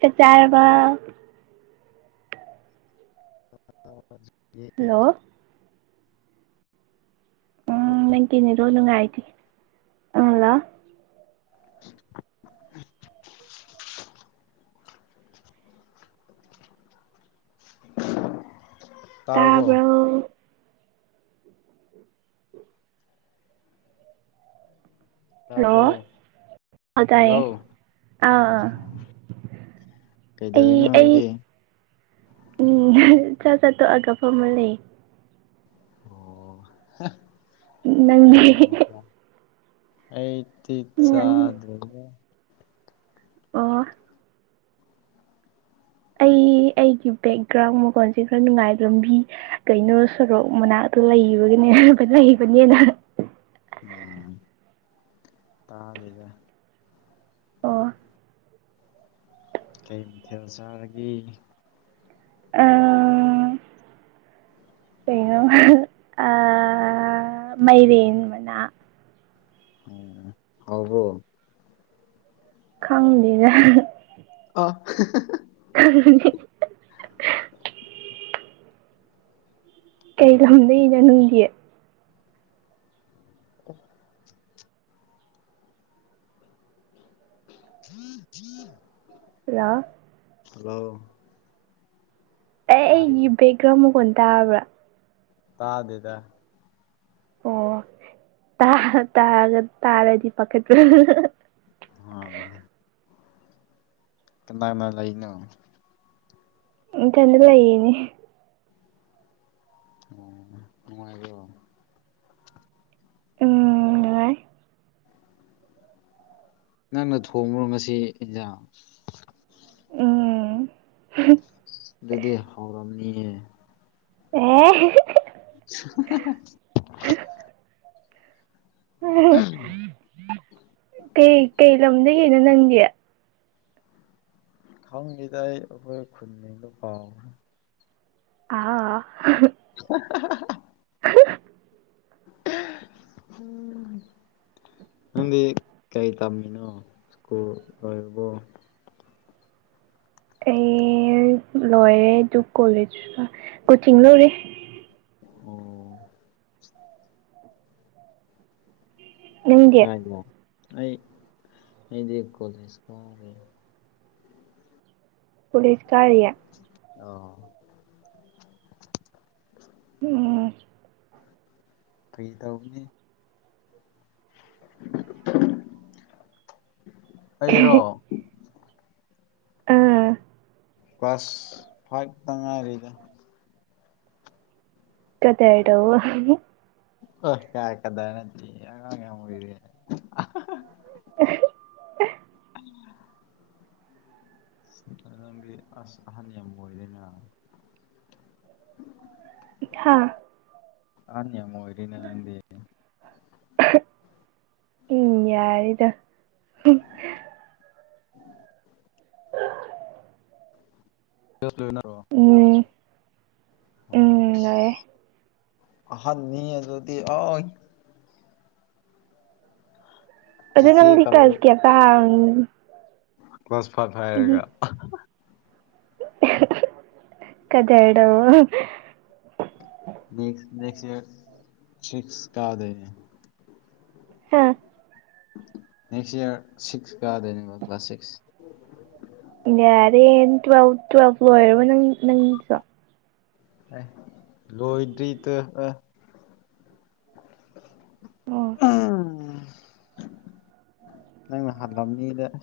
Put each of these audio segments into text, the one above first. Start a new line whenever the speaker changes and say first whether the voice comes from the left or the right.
right: ꯆꯥꯛ ꯆꯥꯔ ꯃꯥ ꯍꯜꯂꯣ
left: [unintelligible]
right: ꯎꯝ ꯅꯪꯒꯤ ꯅꯥꯔꯣꯟ ꯅꯨꯡꯉꯥꯏꯇꯦ ꯎꯝ ꯍꯜꯂꯣ
left: [unintelligible] ꯇꯥꯔꯕꯣ
right: ꯇꯥꯕ꯭ꯔꯣ ꯍꯜꯂꯣ
left: ꯇꯥꯕ꯭ꯔꯣ
right: ꯑꯧ ꯇꯥꯏꯌꯦ
left: ꯍꯜꯂꯣ
right: ꯑꯥ ꯑꯥ
left: ꯎꯝ ꯀꯩꯗꯧꯔꯤꯅꯣ
right: ꯑꯩ ꯑꯩ
left: ꯅꯪꯗꯤ
right: ꯎꯝ ꯆꯥꯛ ꯆꯥ ꯇꯣꯛꯑꯒ ꯐꯝꯃ ꯂꯩꯌꯦ
left: ꯑꯣ ꯀꯩ
right: ꯅꯪꯗꯤ
left: ꯃꯊꯦꯜ ꯆꯥꯏ ꯑꯩꯗꯤ
right: ꯎꯝ
left: ꯆꯥꯗ꯭ꯔꯤꯗ
right: ꯑꯣ ꯑꯩ
left: [unintelligible]
right: ꯑꯩꯒꯤ ꯕꯦꯛꯒ꯭ꯔꯥꯎꯟ ꯃꯈꯣꯟꯁꯦ ꯈꯔ ꯅꯨꯡꯉꯥꯏꯔꯝꯕꯤ ꯀꯩꯅꯣ ꯁꯣꯔꯣꯛ ꯃꯅꯥꯛꯇ ꯂꯩꯕꯒꯤꯅꯦ ꯀꯥ ꯂꯩꯕꯅꯦꯅ
left: ꯑꯣꯝ ꯇꯥꯗꯦꯗ
right: ꯑꯣ
left: ꯀꯩ ꯃꯊꯦꯜ ꯆꯥꯔꯒꯦ
right: ꯑꯥ ꯀꯩꯅꯣ ꯑꯥ ꯃꯥꯏꯔꯦꯟ ꯃꯅꯥ
left: ꯑꯣꯝ ꯍꯥꯎꯕ꯭ꯔꯣ
right: ꯈꯪꯗꯦꯗ
left: ꯑ
right: [unintelligible] ꯀꯩ ꯂꯝꯗꯩꯅꯣ ꯅꯪꯗꯤ
left: [unintelligible] [unintelligible]
right: ꯍꯜꯂꯣ
left: ꯍꯜꯂꯣ
right: ꯑꯦ
left: ꯇꯥꯏꯌꯦ
right: ꯑꯩꯒꯤ ꯕꯦꯛꯒ꯭ꯔꯥꯎ ꯃꯈꯣꯟ ꯇꯥꯕ꯭ꯔꯥ
left: ꯇꯥꯗꯦꯗ
right: ꯑꯣ ꯇꯥꯔ ꯇꯥꯔꯗ ꯇꯥꯔꯗꯤ ꯄꯥꯈꯠꯄ
left: ꯑꯣ ꯀꯅꯥ ꯀꯅꯥ ꯂꯩꯅꯣ
right: ꯏꯊꯟꯗ ꯂꯩꯌꯤꯅꯦ
left: ꯑꯣ ꯅꯨꯡꯉꯥꯏꯕꯔꯣ
right: ꯎꯝ ꯅꯨꯡꯉꯥꯏ
left: ꯅꯪꯅ ꯊꯣꯡꯕ꯭ꯔꯣ ꯉꯁꯤ ꯏꯟꯖꯥꯡ
right: ꯎꯝ
left: ꯑꯗꯨꯗꯤ ꯍꯥꯎꯔꯝꯅꯤꯌꯦ
right: ꯑ‌ꯣ
left: [unintelligible] ꯑꯍꯝ
right: ꯀꯩ ꯀꯩ ꯂꯝꯗꯒꯤꯅꯣ ꯅꯪꯗꯤ
left: ꯈꯪꯗꯦꯗ ꯑꯩ ꯑꯩꯈꯣꯏ ꯈꯨꯟꯒꯗꯣ ꯀꯥꯎꯒꯔꯦ
right: ꯑꯥ
left: [unintelligible]
right: [unintelligible]
left: ꯎꯝ ꯅꯪꯗꯤ ꯀꯩ ꯇꯝꯃꯤꯅꯣ ꯁ꯭ꯀꯨꯜ ꯂꯣꯏꯔꯕꯣ
right: ꯑꯩ ꯂꯣꯏꯔꯦ ꯑꯗꯨ ꯀꯣꯂꯦꯖ ꯀꯣꯆꯤꯡ ꯇꯧꯔꯤ
left: ꯑꯣ
right: ꯅꯪꯗꯤ
left: ꯀꯥꯏꯗ ꯑꯩ ꯑꯩꯗꯤ ꯀꯣꯂꯦꯖ ꯀꯥꯗꯔꯦ
right: ꯀꯣꯂꯦꯖ ꯀꯥꯔꯤꯌꯦ
left: ꯑꯥꯎ
right: ꯎꯝ
left: ꯐꯥꯒꯤ ꯇꯧꯕꯅꯦ ꯑꯩꯔꯣ
right: ꯑꯥ
left: ꯀ꯭ꯂꯥꯁ ꯐꯥꯏꯚꯇ ꯉꯥꯏꯔꯤꯗ
right: ꯀꯗ꯭ꯔ ꯇꯧꯑꯣ
left: ꯑꯥ ꯀꯥꯏ ꯀꯗ꯭ꯔ ꯅꯠꯇꯤꯌꯦ ꯑꯉꯥꯡ ꯌꯥꯝ ꯑꯣꯏꯔꯤꯌ‌ꯦ
right: [unintelligible]
left: [unintelligible] ꯅꯪꯗꯤ ꯑꯁ ꯑꯍꯟ ꯌꯥꯝ ꯑꯣꯏꯔꯦꯅ [unintelligible]
right: ꯍꯥꯥ
left: ꯑꯍꯟ ꯌꯥꯝ ꯑꯣꯏꯔꯦꯅ ꯅꯪꯗꯤ
right: ꯎꯝ ꯌꯥꯔ‍ꯦꯗ [unintelligible]
left: [inaudible]
right: ꯎꯝ ꯎꯝ
left: ꯑꯣ ꯑꯁ
right: ꯂꯣꯏꯔꯦ
left: ꯑꯍꯟꯅꯤ ꯑꯗꯨꯗꯤ ꯑꯠ
right: ꯑꯗꯨ
left: ꯆꯤꯆꯦ
right: ꯅꯪꯗꯤ
left: ꯀꯧ
right: ꯀꯂꯥꯁ ꯀꯌꯥ ꯀꯥꯔꯕ
left: ꯀ꯭ꯂꯥꯁ ꯐꯥꯏꯚ ꯍꯥꯏꯔꯒ
right: ꯀꯗ꯭ꯔ ꯇꯧꯋ‌ꯣ
left: ꯅꯦꯛꯁ ꯅꯦꯛꯁ ꯌꯔ ꯁꯤꯛꯁ ꯀꯗ‌ꯣꯏꯅ‌ꯦ
right: ꯍꯥꯥ
left: ꯅꯦꯛꯁ ꯏꯌꯥꯔ ꯁꯤꯛꯁ ꯀꯥꯗꯣꯏꯅꯦꯕꯣ class six
right: year twelve twelve ꯂ‌ꯣꯏꯔꯕ ꯅꯪ ꯅꯪꯁꯨ
left: ꯑꯦ ꯂꯣꯏꯗ꯭ꯔꯤꯗ ꯑ
right: ꯑꯣ
left: ꯅꯪꯅ ꯍꯥꯜꯂꯝꯅꯤꯗ ꯑꯁ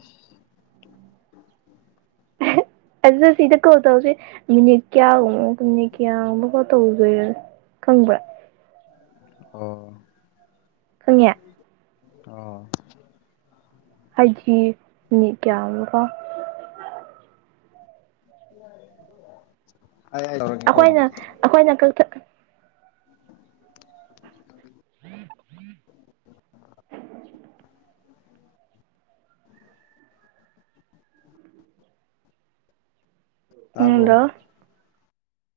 right: ꯑꯍꯦ ꯑꯗꯨ ꯁꯤꯗ ꯀꯣꯜ ꯇꯧꯁꯦ ꯃꯤꯅꯤꯠ ꯀ꯭ꯌꯥꯒꯨꯝꯕ ꯃꯤꯅꯤꯠ ꯀꯌꯥ ꯃꯨꯛꯀ ꯇꯧꯗꯣꯏꯔ ꯈꯪꯕ꯭ꯔꯥ
left: ꯑꯥ
right: ꯈꯪꯌꯥ
left: ꯑꯥ
right: ꯑꯩꯒꯤ ꯃꯤꯅꯤꯠ ꯀꯌꯥꯔꯀꯣ
left: ꯍꯥꯏ ꯍꯥꯏ
right: ꯑꯈꯣꯏꯅ ꯑꯈꯣꯏꯅ ꯀꯛꯊ [unintelligible] ꯑꯥ ꯍꯜꯂꯣ
left: ꯇꯥꯕ꯭ꯔꯣ